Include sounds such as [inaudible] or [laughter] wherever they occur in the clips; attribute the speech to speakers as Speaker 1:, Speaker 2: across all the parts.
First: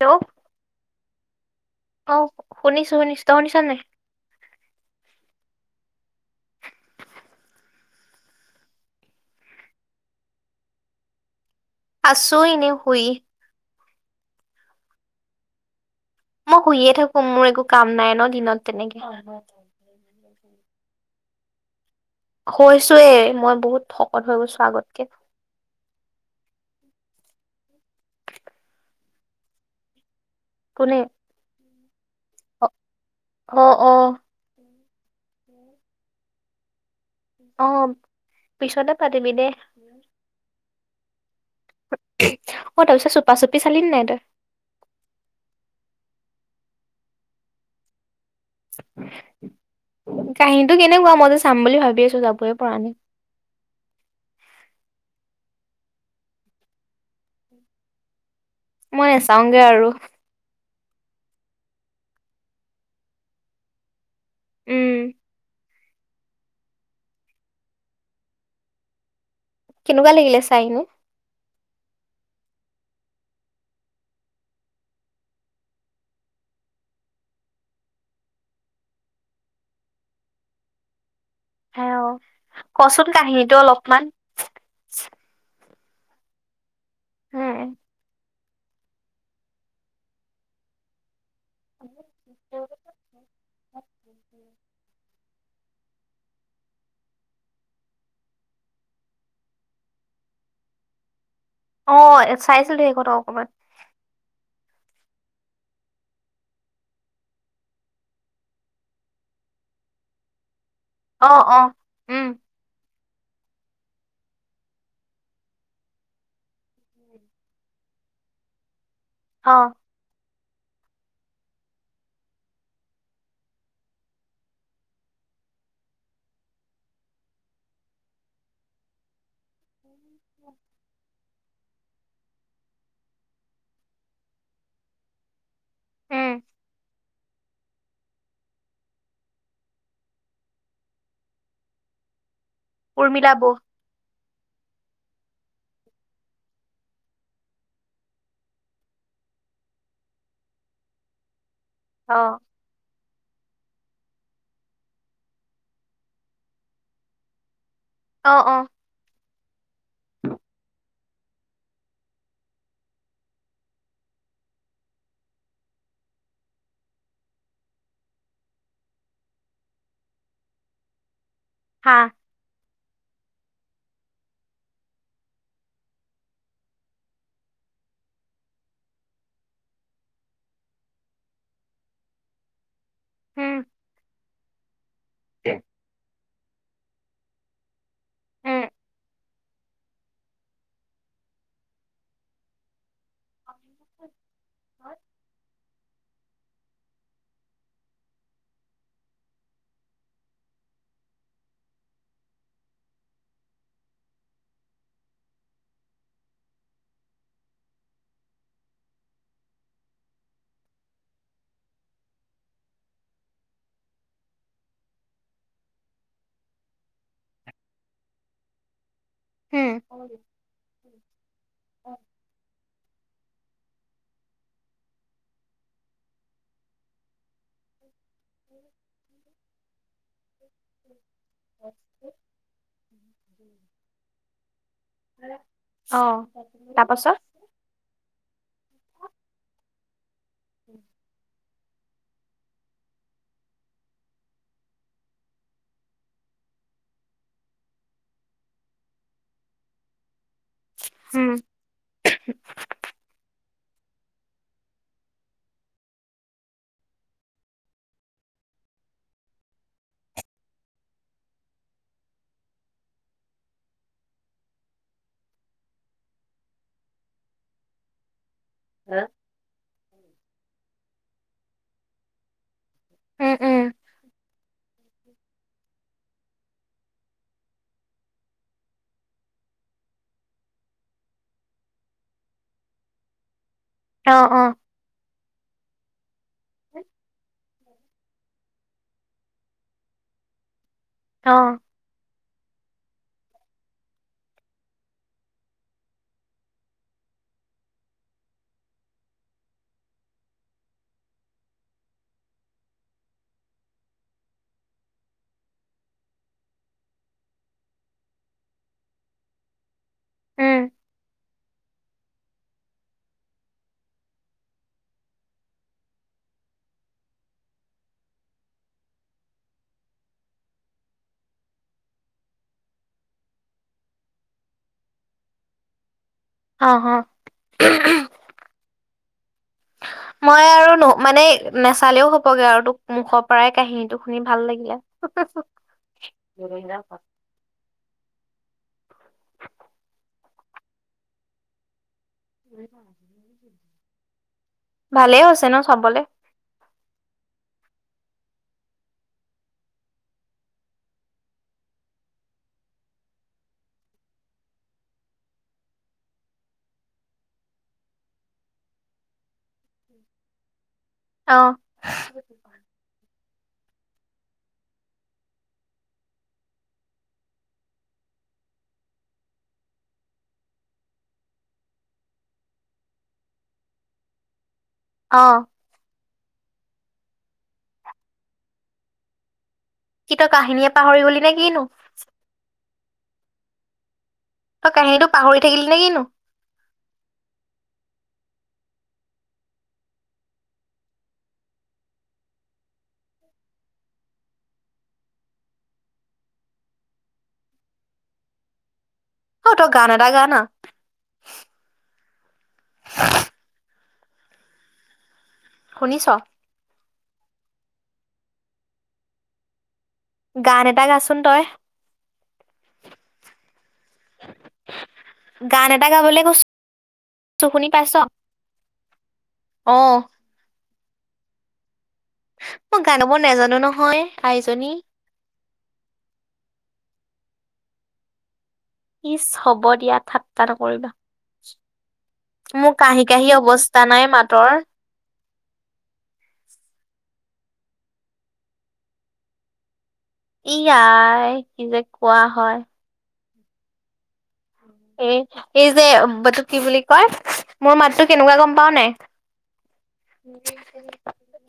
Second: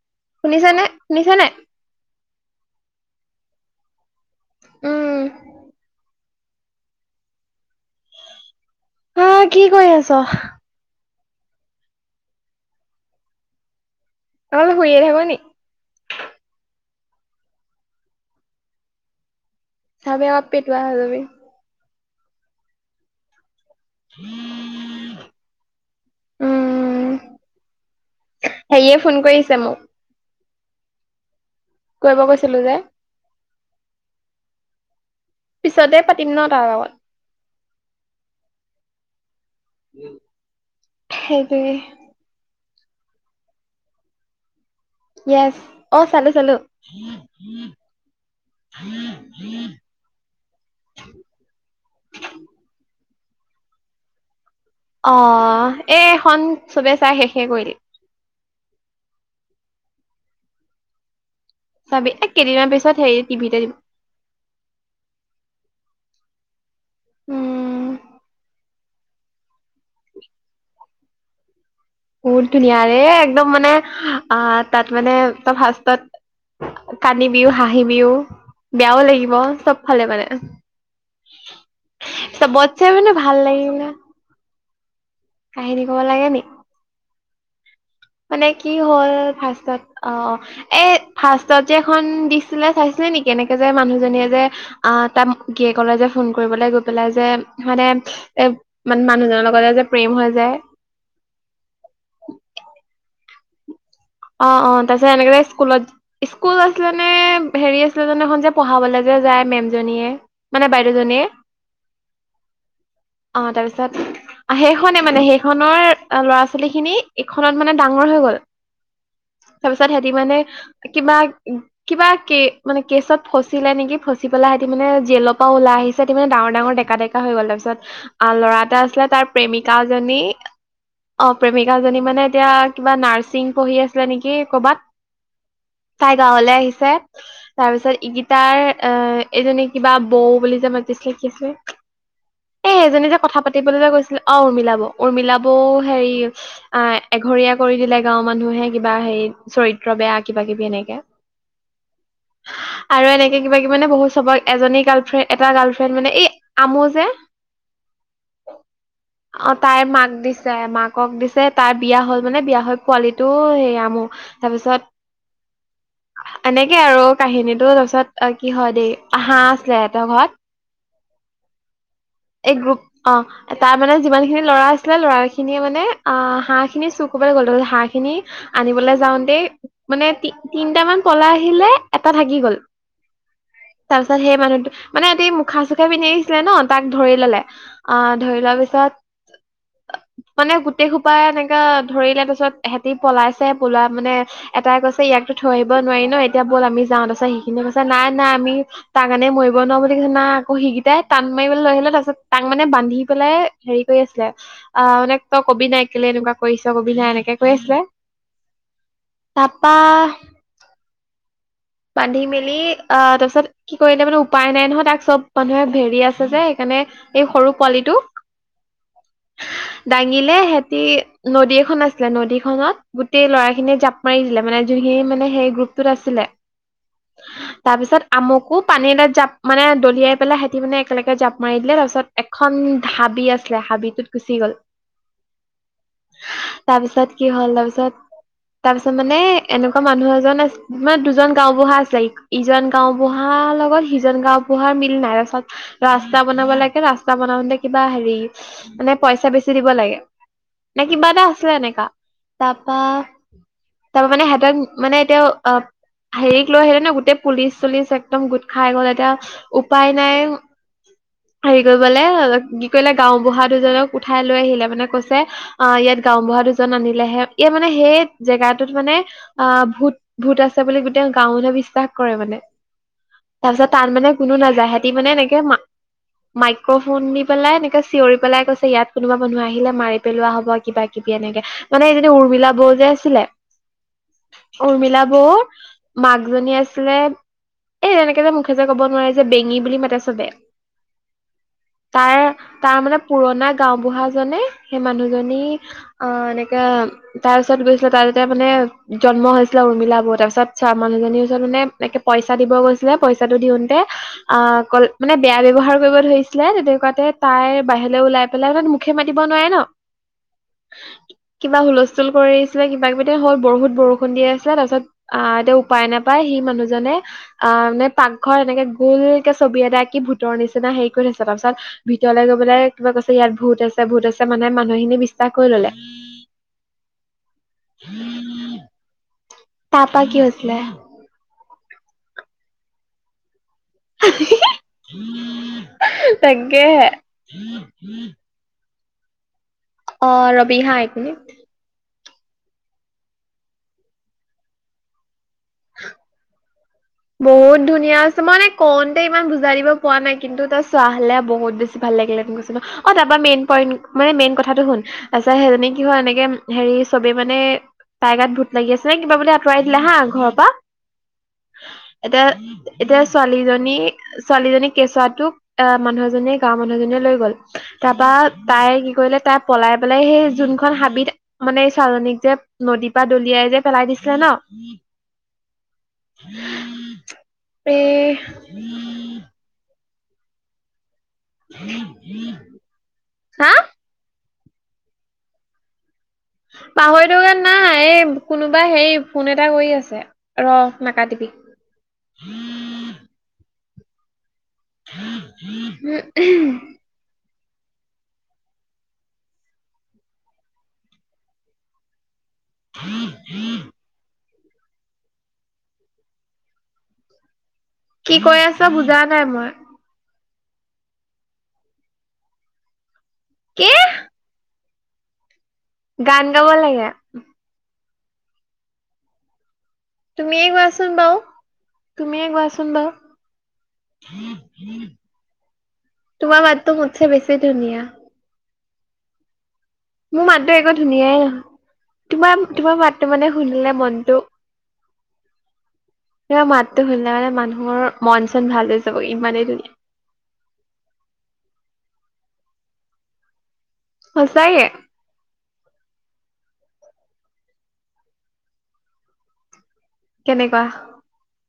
Speaker 1: Hello
Speaker 2: শুনিছ নে শুনিছ নে নাই?
Speaker 1: অ', শুনিছো শুনিছো তই শুনিছ নে নাই?
Speaker 2: উম। হা, কি কৰি আছ?
Speaker 1: আছোঁ এনেই শুই
Speaker 2: অ শুইয়ে থাক নি?
Speaker 1: মই শুইয়ে থাকো, মোৰ একো কাম নাই ন দিনত তেনেকে
Speaker 2: চাবি আক পেটুৱা হৈ যাবি।
Speaker 1: কৈছোৱেই, মই বহুত শকত হৈ গৈছো আগতকে
Speaker 2: হেৰীয়ে ফোন কৰিছে মোক
Speaker 1: কোনে?
Speaker 2: কৰিব কৈছিলো যে।
Speaker 1: অ- অ।
Speaker 2: পিছতে পাতিম ন তাৰ লগত?
Speaker 1: অ, পিছতে পাতিবি দে।
Speaker 2: সেইটোৱে
Speaker 1: অ, তাৰপিছত চুপা - চুপি চালি নে নাই তই?
Speaker 2: য়েচ অ, চালো- চালো।
Speaker 1: কাহিনীটো কেনেকুৱা? মই যে চাম বুলি ভাবি আছো যাবই পৰা নাই।
Speaker 2: অহ, এই এখন চবে চাই শেষে কৰিলে
Speaker 1: মই নেচাওঁগে আৰু।
Speaker 2: চাবি, এ কেইদিনমান পিছত হেৰি টিভিতে দিব
Speaker 1: উম।
Speaker 2: উম।
Speaker 1: কেনেকুৱা লাগিলে চাইনো?
Speaker 2: বহুত ধুনীয়া ৰে, একদম মানে আ, তাত মানে তাৰ ফাৰ্ষ্টত কান্দিবিয়ো, হাঁহিবিয়ো, বেয়াও লাগিব, চবফালে মানে। চবতচে
Speaker 1: কচোন
Speaker 2: মানে ভাল
Speaker 1: কাহিনীটো
Speaker 2: লাগিলে।
Speaker 1: অলপমান
Speaker 2: কাহিনী ক'ব লাগে নি?
Speaker 1: [unintelligible]
Speaker 2: মানে কি হ'ল, ফাৰ্ষ্টত অ', এ ফাৰ্ষ্টত যে, এখন দিছিলে চাইছিলি নিকি? এনেকে যে, মানুহজনীয়ে যে, আ তা, গিৰিয়েকলে যে, ফোন কৰিবলে গৈ পেলাই যে, মানে এ, মানে মানুহজনৰ লগতে যে, প্ৰেম হৈ যায়।
Speaker 1: অ', চাইছিলোঁ, সেইকন অকণমান।
Speaker 2: অ', অ', তাৰপিছত এনেকে স্কুলত, ইস্কুল আছিলেনে, হেৰি আছিলে, যোনখন যে, পঢ়াবলে যে, যা যায় মেমজনীয়ে। মানে বাইদেউজনীয়ে
Speaker 1: অ', অ', উম।
Speaker 2: অ', তাৰপিছত, হেইখনে মানে হেইখনৰ অ', ল'ৰা, ছোৱালীখিনি এইখনত মানে ডা ডাঙৰ হৈ গ'ল,
Speaker 1: অ',
Speaker 2: তাৰপিছত সিহঁতি মানে কিবা, কিবা কে-মানে কেচত ফচিলে নিকি, ফচি পেলাই সিহিতি মানে জেলৰ পা ওলাই আহিছে ত' মানে ডাঙৰ, ডাঙৰ ডেকা, ডেকা হৈ গ'ল, তাপিছত আ, ল'ৰা এটা আছিলে তাৰ প্ৰেমিকা জনী অ', প্ৰেমিকাজনী মানে এতিয়া কিবা নাৰ্ছিং পঢ়ি আ আছে, নেকি কৰ'বাত, তাই
Speaker 1: উম,
Speaker 2: গাঁৱলে আহিছে। তাৰপিছত ইগিতাৰ অ', এইজনী কিবা বৌ বুলি যে, মাতিছিলে কি আছিলে।
Speaker 1: [unintelligible]
Speaker 2: এ সেইজনী যে
Speaker 1: উৰ্মিলা
Speaker 2: কথা
Speaker 1: বৌ
Speaker 2: পাতিবলৈ যে গৈছিলে। অহ উৰ্মিলা বৌ উৰ্মিলা বৌ হেৰি অহ এঘৰীয়া কৰি দিলে গাঁওৰ মানুহে। কিবা হেৰি চৰিত্ৰ বেয়া কিবা কিবি এনেকে।
Speaker 1: অহ।
Speaker 2: আৰু এনেকে কিবা কিবি মানে বহুত চবক এজনী গাৰ্লফ্ৰেণ্ড এটা গাৰ্লফ্ৰেণ্ড মানে এই আমো যে।
Speaker 1: [inaudible] অ',
Speaker 2: অ তাইৰ মাক দিছে মাকক দিছে তাইৰ বিয়া হল মানে বিয়া হৈ পোৱালিটো হেৰি আমো তাৰপিছত
Speaker 1: [inaudible]
Speaker 2: এনেকে আৰু কাহিনীটো তাৰপিছত কি হয় দেই হাঁহ আছিলে এহতৰ ঘৰত
Speaker 1: হা
Speaker 2: এই গ্ৰুপ অ তাৰ মানে যিমান খিনি লৰা আছিলে লৰা খিনিয়ে মানে আহ হাঁহ খিনি চুৰ কৰিবলৈ গল। হাঁহ খিনি আনিবলৈ যাওঁ দ মানেতি তিনটামান পলা আহিলে এটা থাকি গ'ল।
Speaker 1: উম,
Speaker 2: তাৰ পিছত সেই মানুহো মানে সহ মুখা চুখা পিন্ধি ছিলে ন তাক ধৰি ললে আহ ধৰি লোৱাৰ
Speaker 1: উম,
Speaker 2: পিছত মানে গোটেই খোপাই এনেকা ধৰিলে তাৰিছত সহতি পলা পোলা মানে এটা কৈছে ইয়াকতো থৈ আহ নোৱাৰি ন এতিয়া ব'ল আমি যাওঁ তা সিখিনিয়ে কৈা নাই নাই আমি তাৰ কাৰণে মৰিব নোৱাৰো বুলি কৈছে নাই আকৌ সকেইটাই টান মাৰিবলৈ লৈ আহিলে তাৰ পছত তাক মানে বান্ধি পেলাই হেৰি কৰি আছিলে আহ মানে তই কবি নাই কেলে এনেকুৱা কৰিছ অবিধয় এনেকে কৈ আছিলে। তাৰপা বান্ধি মেলি আহ তাৰপিছত কি কৰিলে মানে উপায় নাই নহয় তাক চব মানুহে ভেৰি আছে যে সেইকাৰণে মানে এই সৰু পোৱালিটো
Speaker 1: [inaudible] উম,
Speaker 2: দাঙিলে সিহতি নদী এখন আছিলে নদীখনত গোটেই লৰা িনিয় জাপ মাৰি দিলে মানে যোনখিনি মানে সেই গ্ৰুপটোত আছিলে।
Speaker 1: [inaudible]
Speaker 2: তাৰপিছত আমুকো পানী এাত জাপ মানে দলিয়াই পেলাই সহঁতি মানে একেলগে জাপ মাৰি দিলে তাৰপিছত এখন উ হাবি আছিলে হাবিটোত গুচি গ'ল।
Speaker 1: উম।
Speaker 2: তাৰপিছত কি হ'ল তাৰপিছত তাৰ পিছত মানে এনেকুৱা মানুহ এজন আছে মানে দুজন গাওবুঢ়া চছে ইজন গাওবুঢ়াৰ লগত সিজন গাওবুঢ়াৰ মিল নাইচত ৰাস্তা বন বনাব লাগে ৰাস্তা বনাওঁতে কিবা হেৰি মানে পইচা বেছি দিব লাগে। নে কিবা এটা
Speaker 1: উম,
Speaker 2: আছিলে এনেকা তাৰপা তাৰ মানে সেহঁতক মানে এতিয়াও অ' হেৰিক লৈ আহিলে ন গোটেই পুলিচ চুলিচ একদম গোট খাই গ'ল এতিয়া উপায় নাই হেৰি কৰিবলে কি কৰিলে গাওঁবুঢ়া দুজনক উঠাই লৈ আহিলে মানে কৈছে অ' ইয়াত গাওঁবুঢ়া দুজন আনিলেহে ইয়াত মানে সেই জেগাটোত মানে
Speaker 1: উম,
Speaker 2: অ' ভূত ভূত আছে বুলি গোটেই গাওঁখনে বিশ্বাস কৰে মানে।
Speaker 1: উম,
Speaker 2: তাৰপিছত তাত মানে কোনো নাযায় হেতি মানে এনেকে মা মাইক্ৰফোন দি পেলাই এনেকে চিঞৰি পেলাই কৈছে ইয়াত কোনোবা মানুহ আহিলে মাৰি পেলোৱা হ'ব কিবা কিবি এনে মানে এইজনী উৰ্মিলা বৌ যে আছিলে।
Speaker 1: অ', অ',
Speaker 2: উৰ্মিলা বৌ মাকজনী আছিলে, এই তেনেকে যে মুখে যে ক'ব নোৱাৰে যে বেঙি বুলি মাতে চবে।
Speaker 1: অ',
Speaker 2: তাৰ তাৰ মানে পুৰণা গাওঁ বুঢ়াজনে সেই মানুহজনী অ' এনেকে তাৰ তাৰপিছত গৈছিলে [unintelligible] মানে জন্ম হৈছিলে উৰ্মিলা বৌ তাৰপিছত চোৱা মানুহজনীৰ ওচৰত মানে এনেকে পইচা দিব গৈছিলে পইচাটো দিওঁতে, অ' অলক মানে বেয়া ব্যৱহাৰ কৰিব ধৰিছিলে তেনেকুৱাতে তাইৰ বাহিৰলৈ ওলাই পেলাইাত মুখে মাতিব নোৱাৰে ন।
Speaker 1: উম,
Speaker 2: কিবা হুলস্থুল কৰি কিবা কিবিতে হ'ল বৰুত বৰষুণ দি আছে তাৰপিছত অ' এতিয়া উপায় নাপায় সি মানুহজনে অ' মে পাকঘৰ এনেকে গোলকে ছবি এটা আকি ভূতৰ নিচিনা হেৰি কৰি থৈছে তাৰপিছত ভিতৰলৈ গৈ পেলেই কিবা কৈছে ইয়াত ভূত আছে ভূত আছে মানে মানুহখিনি [unintelligible] কৰি ল'লে।
Speaker 1: অ' হ।
Speaker 2: তাৰ পৰা কি
Speaker 1: মই
Speaker 2: হৈছিলে
Speaker 1: আৰু ন' মানে নেচালেওঁ হ'বগে আৰু তোক মুখৰ- পৰাই কাহিনীটো শুনি ভাল লাগিলে।
Speaker 2: তাকেহে
Speaker 1: [unintelligible]
Speaker 2: [inaudible] অ' ৰ'বি হা এক মিনিট।
Speaker 1: ভালেই হৈছে ন' চাবলে?
Speaker 2: বহুত ধুনীয়া আছে মানে কওঁতে ইমান বুজাই দিব পৰা নাই কিন্তু তই চোৱা হ'লে বহুত বেছি ভাল লাগ- লে হেঁতেন কৈছোঁ ন' অ' তাৰপৰা মেইন পইন্ট মানে মেইন কথাটো শুন, তাৰপিছত সেইজনী কি হয় এনেকে হেৰি চবে- মানে তাইৰ গাত ভূত লাগি আছে নে কিবা বুলি আঁতৰাই দিলে হা ঘৰৰ পৰা।
Speaker 1: অ'।
Speaker 2: এতিয়া, এতিয়া- ছোৱালীজনী ছোৱালীজনীৰ কেঁচুৱাটো এ মানুহএজনী গাঁৱৰ মানুহ এজনীয়ে লৈ গ'ল, তাৰপৰা- তাই কি কৰিলে তাই পলাই পেলাই সেই যোনখন হাবিত মানে ছোৱালজনীক যে নদীৰ পৰা- দলিয়াই যে পেলাই দিছিলে ন'?
Speaker 1: অ'।
Speaker 2: এ'
Speaker 1: কি তই কাহিনীয়ে পাহৰি গলি- নে কিনো
Speaker 2: হা?
Speaker 1: তই কাহিনীটো পাহৰি থাকিলি নেকিনো?
Speaker 2: পাহৰি থকা নাই। এই কোনোবা হেৰি ফোন এটা কৰি আছে, ৰ' নাকাটিবি
Speaker 1: [inaudible]
Speaker 2: [unintelligible]
Speaker 1: অ' তই গান এটা গা না।
Speaker 2: [inaudible]
Speaker 1: শুনি'ছ?
Speaker 2: কি কৈ আছা বুজা নাই মই।
Speaker 1: গান এটা গা চোন তই।
Speaker 2: কি?
Speaker 1: গান এটা গাবলে
Speaker 2: গান
Speaker 1: কৈ,
Speaker 2: গাব লাগে
Speaker 1: ছোঁ শুনি পাইছ'? অ
Speaker 2: তুমিয়ে গোৱা চোন বাৰু। তুমিয়ে গোৱা চোন
Speaker 1: মই গান গাব নাজানো নহয় আইজনী
Speaker 2: বাৰু। তোমাৰ মাতটো, মোতছে বেছি ধুনীয়া।
Speaker 1: ইচ! হব দিয়া
Speaker 2: মোৰ
Speaker 1: ঠা্টা
Speaker 2: মাতটো একো
Speaker 1: নকৰিবা।
Speaker 2: ধুনীয়াই নহয় তোমাৰ,
Speaker 1: মোৰ
Speaker 2: তোমাৰ
Speaker 1: কাহি
Speaker 2: মাতটো
Speaker 1: কাহি
Speaker 2: মানে শুনিলে
Speaker 1: অৱস্থা নাই
Speaker 2: মনটো
Speaker 1: মাতৰ
Speaker 2: মা, মাতটো শুনিলে মানে মানুহৰ মন চন ভাল হৈ যাব, ইমানেই ধুনীয়া।
Speaker 1: ইয়াই! কি যে কোৱা হয়।
Speaker 2: সঁচাকে।
Speaker 1: এ, এই যে ব তোক কি বুলি কয়, মোৰ মাতটো কেনেকুৱা গম পাওঁ নাই?
Speaker 2: কেনেকুৱা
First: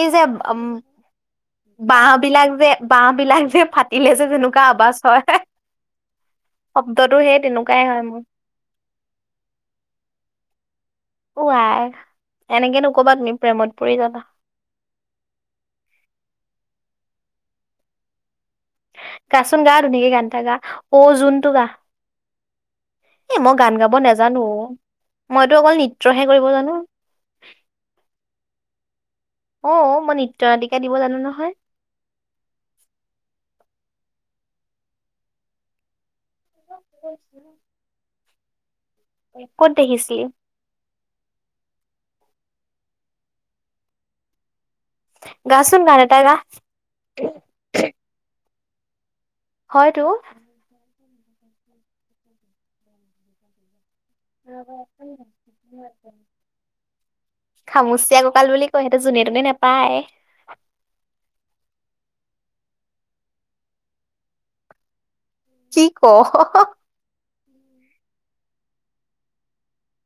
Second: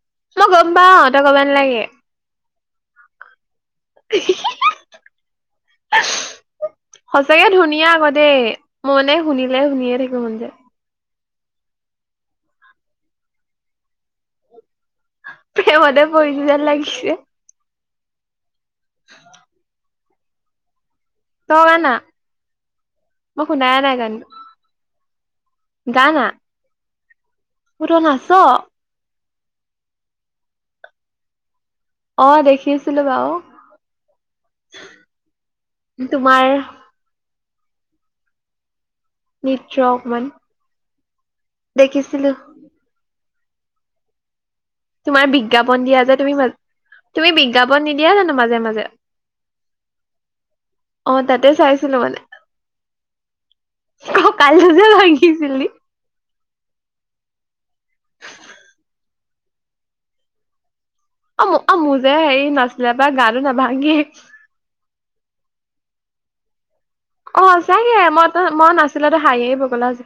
Speaker 1: এই যে এ
Speaker 2: মই
Speaker 1: উম
Speaker 2: গম পাও তই কব নালাগে
Speaker 1: বাঁহ বিলাক যে, বাঁহ বিলাক যে, ফাটিলে যে, যেনেকুৱা আৱাজ হয় শব্দটো সেই
Speaker 2: সঁচাকে
Speaker 1: তেনেকুৱাই
Speaker 2: ধুনীয়া
Speaker 1: হয়
Speaker 2: আকৌ
Speaker 1: মোৰ
Speaker 2: দেই, মনে শুনিলে, শুনিয়ে থাকিব মন যায়।
Speaker 1: ওৱাই এনেকে নক'বা তুমি, প্ৰেমত পৰি যাবা।
Speaker 2: প্ৰেমতে পৰিছোঁ যেন লাগিছে।
Speaker 1: গা চোন গা ধুনীয়াকে গান এটা গা। অ', জোনটো
Speaker 2: তই
Speaker 1: গা।
Speaker 2: গানা
Speaker 1: এ, মই গান
Speaker 2: শুনাই
Speaker 1: গাব
Speaker 2: নাই গানটো
Speaker 1: নাজানোঁ অ' মইতো অকল নৃত্যহে
Speaker 2: গানা
Speaker 1: কৰিব জানোঁ।
Speaker 2: অ তই নাচ
Speaker 1: অ', মই নৃত্য নাটিকা দিব জানো নহয়।
Speaker 2: অ', দেখিছিলোঁ বাৰু। তোমাৰ
Speaker 1: ক'ত দেখিছিলি?
Speaker 2: দেখিছিলোঁ। তোমাৰ
Speaker 1: গাচোন
Speaker 2: বিজ্ঞাপন
Speaker 1: গান
Speaker 2: দিয়া
Speaker 1: এটা
Speaker 2: যে,
Speaker 1: গা
Speaker 2: তুমি, তুমি বিজ্ঞাপন নিদিয়া জানোঁ মাজে, মাজে?
Speaker 1: হয়তো।
Speaker 2: অ', তাতে চাইছিলোঁ মানে। অ', কাইলৈ যে, [unintelligible]
Speaker 1: খামুচিয়া ককাল বুলি কয়, সেইটো যোনে তোনে নেপায়।
Speaker 2: অ', অ', মোৰ যে, এই নাচোতে গাটো নাভাঙেই।
Speaker 1: কি কৱ?
Speaker 2: অ', সচাঁকে মই, মই নাছিলে তই হাঁহি, হাঁহি পগলা হৈ‌ যা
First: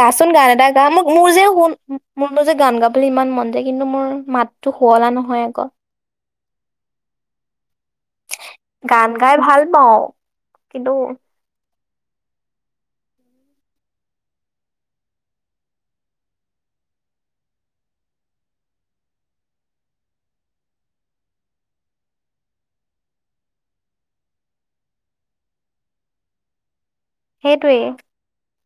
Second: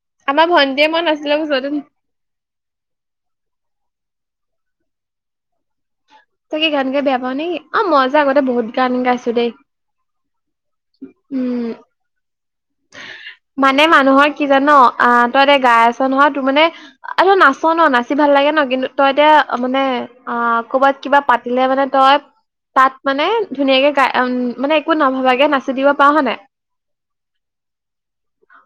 Speaker 1: গাচোন
Speaker 2: আমাৰ
Speaker 1: গান এটা গা,
Speaker 2: ভন্টিয়ে মই
Speaker 1: মোৰ, মোৰ
Speaker 2: নাচিলে
Speaker 1: যে,
Speaker 2: ওচৰতে
Speaker 1: শুন মোৰ যে, গান গাবলৈ ইমান মন যায়। কিন্তু মোৰ মাততো শুৱলা নহয় আকৌ।
Speaker 2: তই কি গান গাই বেয়া পাওঁ নেকি? অ', মই যে, আগতে বহুত গান গাইছোঁ
Speaker 1: গাই
Speaker 2: দেই।
Speaker 1: ভাল পাওঁ কিন্তু
Speaker 2: উম
Speaker 1: [inaudible]
Speaker 2: মানে মানুহৰ কি জান, আ তই এতিয়া গাই আছ নহয়, তোৰ মানে, আও তই নাচ ন, নাচি ভাল লাগে ন কিন্তু তই এতিয়া মানে অহ ক'বাত কিবা পাতিলে মানে তই। তাত মানে ধুনীয়াকে গাই উ মানে একো নভবাকে নাচি দিব পাৰ হয় নাই?
Speaker 1: সেইটোৱেই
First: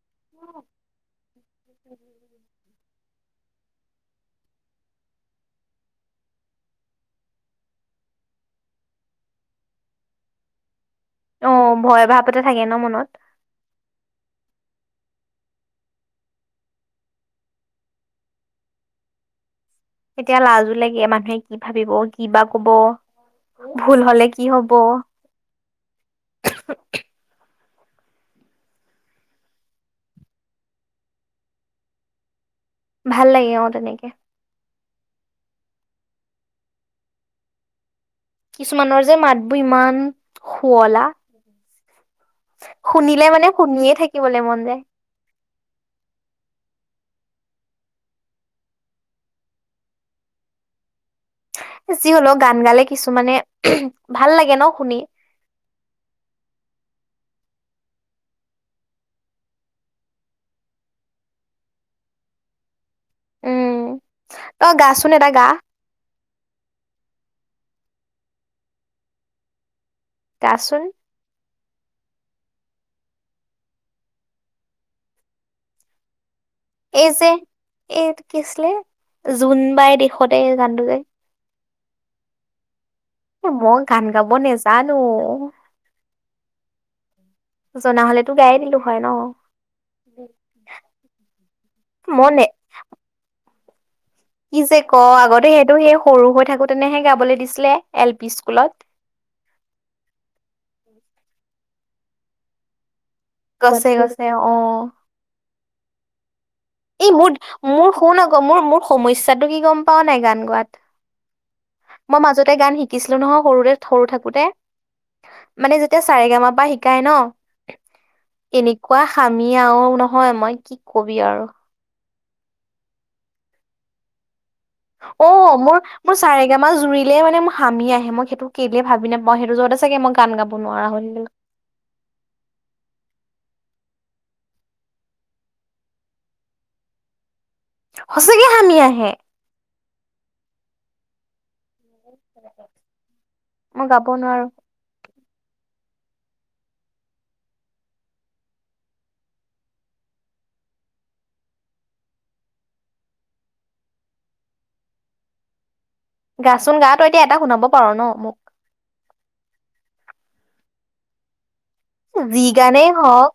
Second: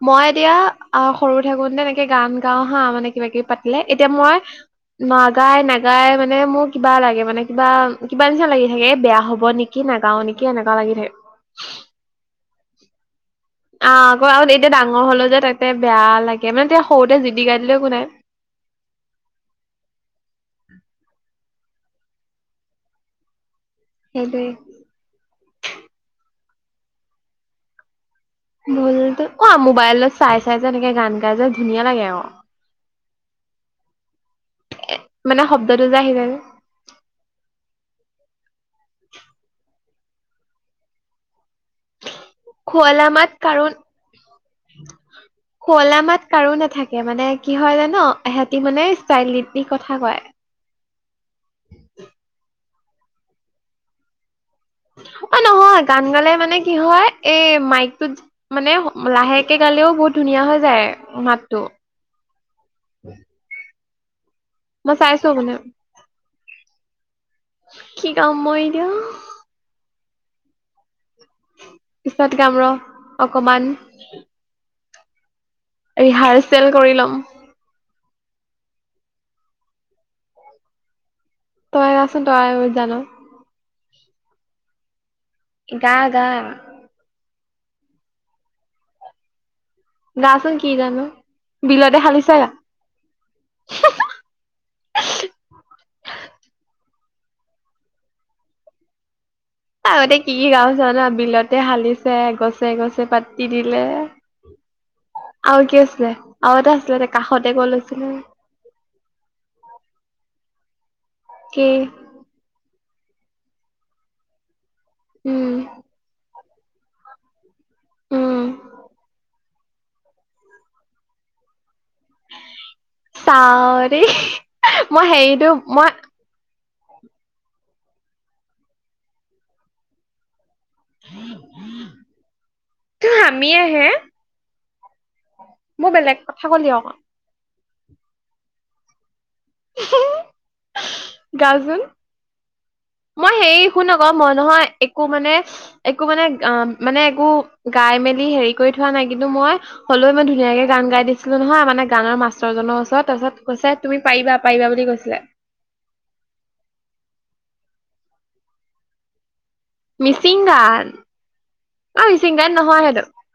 Speaker 2: মই এতিয়া আ, সৰু থাকোতে তেনেকে গান গাও হাঁ মানে কিবা কিবি পাতিলে, এতিয়া মই নাগাই নাগাই মানে মোৰ কিবা লাগে মানে কিবা, কিবা নিচিনা লাগি থাকে, এ বেয়া হ'ব নেকি, নাগাও নেকি, এনেকুৱা লাগি থাকে
Speaker 1: অ', ভয় ভাৱ এটা থাকে ন মনত?
Speaker 2: আ, আকৌ আও এতিয়া ডাঙৰ হলো যে, তাতে বেয়া লাগে, মানে তেতিয়া সৰুতে জিতি গাই দিলেও একো নাই।
Speaker 1: [inaudible] এতিয়া লাজো লাগে, মানুহে কি ভাবিব, কি বা কব! ভুল হলে কি
Speaker 2: সেইটোৱে
Speaker 1: হব?
Speaker 2: ভুলতো অ', মোবাইলত চাই চাই যে এনেকে গান গাই যে ধুনীয়া লাগে আও
Speaker 1: ভাল লাগে অহ তেনেকে।
Speaker 2: এ মানে শব্দটো যে আহি যায়।
Speaker 1: কিছুমানৰ যে মাত বোৰ ইমান শুৱলা!
Speaker 2: খুৱলা
Speaker 1: শুনিলে
Speaker 2: মাত
Speaker 1: মানে
Speaker 2: কাৰো,
Speaker 1: শুনিয়ে থাকিবলৈ মন যায়
Speaker 2: খুৱলা মাত কাৰো নাথা- কে, মানে কি হয় জান' ইহঁতি মানে ষ্টাইল দিপিনি কথা কয়।
Speaker 1: যি হলেও গান গালে কিছুমানে ভাল লা-
Speaker 2: অ' নহয় গান গালে মানে কি হয় এই মাইকটোত মানে লাহেকে গালেও বহুত ধুনীয়া হৈ যায় মাতটো। [unintelligible]
Speaker 1: উম' তই
Speaker 2: মই
Speaker 1: গাচোন
Speaker 2: চাইছো
Speaker 1: এটা গা
Speaker 2: মানে কি গাম মই এতিয়া?
Speaker 1: গাচোন।
Speaker 2: পিছত গাম ৰ' অকমান। [unintelligible]
Speaker 1: এই
Speaker 2: ল'ম
Speaker 1: যে এই কি আছিলে, জোনবাই দিশতে এই গানটো যে
Speaker 2: তই আচোন তই জান
Speaker 1: এ মই গান গাব নেজানো।
Speaker 2: এ গা-গা।
Speaker 1: জনা হ'লেতো গাই দিলো হয় ন'।
Speaker 2: গাচোন কি জানো বিলতে
Speaker 1: মই
Speaker 2: হালিছে
Speaker 1: নে
Speaker 2: গা।
Speaker 1: কি যে ক আগতে সেইটো সেই সৰু হৈ থাকোতেনেহে গাবলৈ দিছিলে এল পি স্কুলত।
Speaker 2: আগতে কি, কি গাও চ জানা বিলতে হালিছে, গছে গছে পাতে তি দিলে
Speaker 1: গছে গছে অ
Speaker 2: আৰু কি আছিলে আৰু এটা আছিলে
Speaker 1: এই মোৰ,
Speaker 2: কাষতে গ'ল
Speaker 1: মোৰ
Speaker 2: আছিলে
Speaker 1: শুন আকৌ মোৰ, মোৰ সমস্যাটো কি গম পাৱও নাই গান গোৱাত
Speaker 2: কি
Speaker 1: মই মাজতে গান শিকিছিলো নহয়, সৰুতে সৰু থাকোতে
Speaker 2: উম
Speaker 1: মানে যেতিয়া চাৰেগা মা পা শিকাই ন
Speaker 2: উম
Speaker 1: এনেকুৱা আমি আৰু নহয় মই কি কবি আৰু
Speaker 2: চাৰে
Speaker 1: অ' মোৰ, মোৰ চাৰে এবাৰ জুৰিলে মানে ম হামি আহেই, মই সেইটো কেলে ভাবি নাপাও, সেইটো জোৰতে চাগে মই গান গাব গাব নোৱাৰা হৈ থাকিলো।
Speaker 2: মি আহে মই বেলেগ কথা ক'লি অক।
Speaker 1: সঁচাকে হানি আহে।
Speaker 2: [unintelligible] গাচোন মই হেৰি শুনক
Speaker 1: গাব
Speaker 2: মই
Speaker 1: নোৱাৰো
Speaker 2: নহয় একো মানে একো মানে অ' মানে একো গাই মেলি হেৰি কৰি থোৱা নাই কিন্তু মই হ'লেও মই ধুনীয়া কে গান গাই দিছিলো নহয় মানে গানৰ মাষ্টৰজনৰ ওচৰত, তাৰপিছত কৈছে তুমি পাৰিবা, পাৰিবা বুলি কৈছিলে।
Speaker 1: গাচোন গা, তই এতিয়া এটা শুনাব পাৰ ন মোক।
Speaker 2: মিচিং গান অ' মিচিং
Speaker 1: যি
Speaker 2: গান নহয়
Speaker 1: গানেই
Speaker 2: হেতো।
Speaker 1: হওক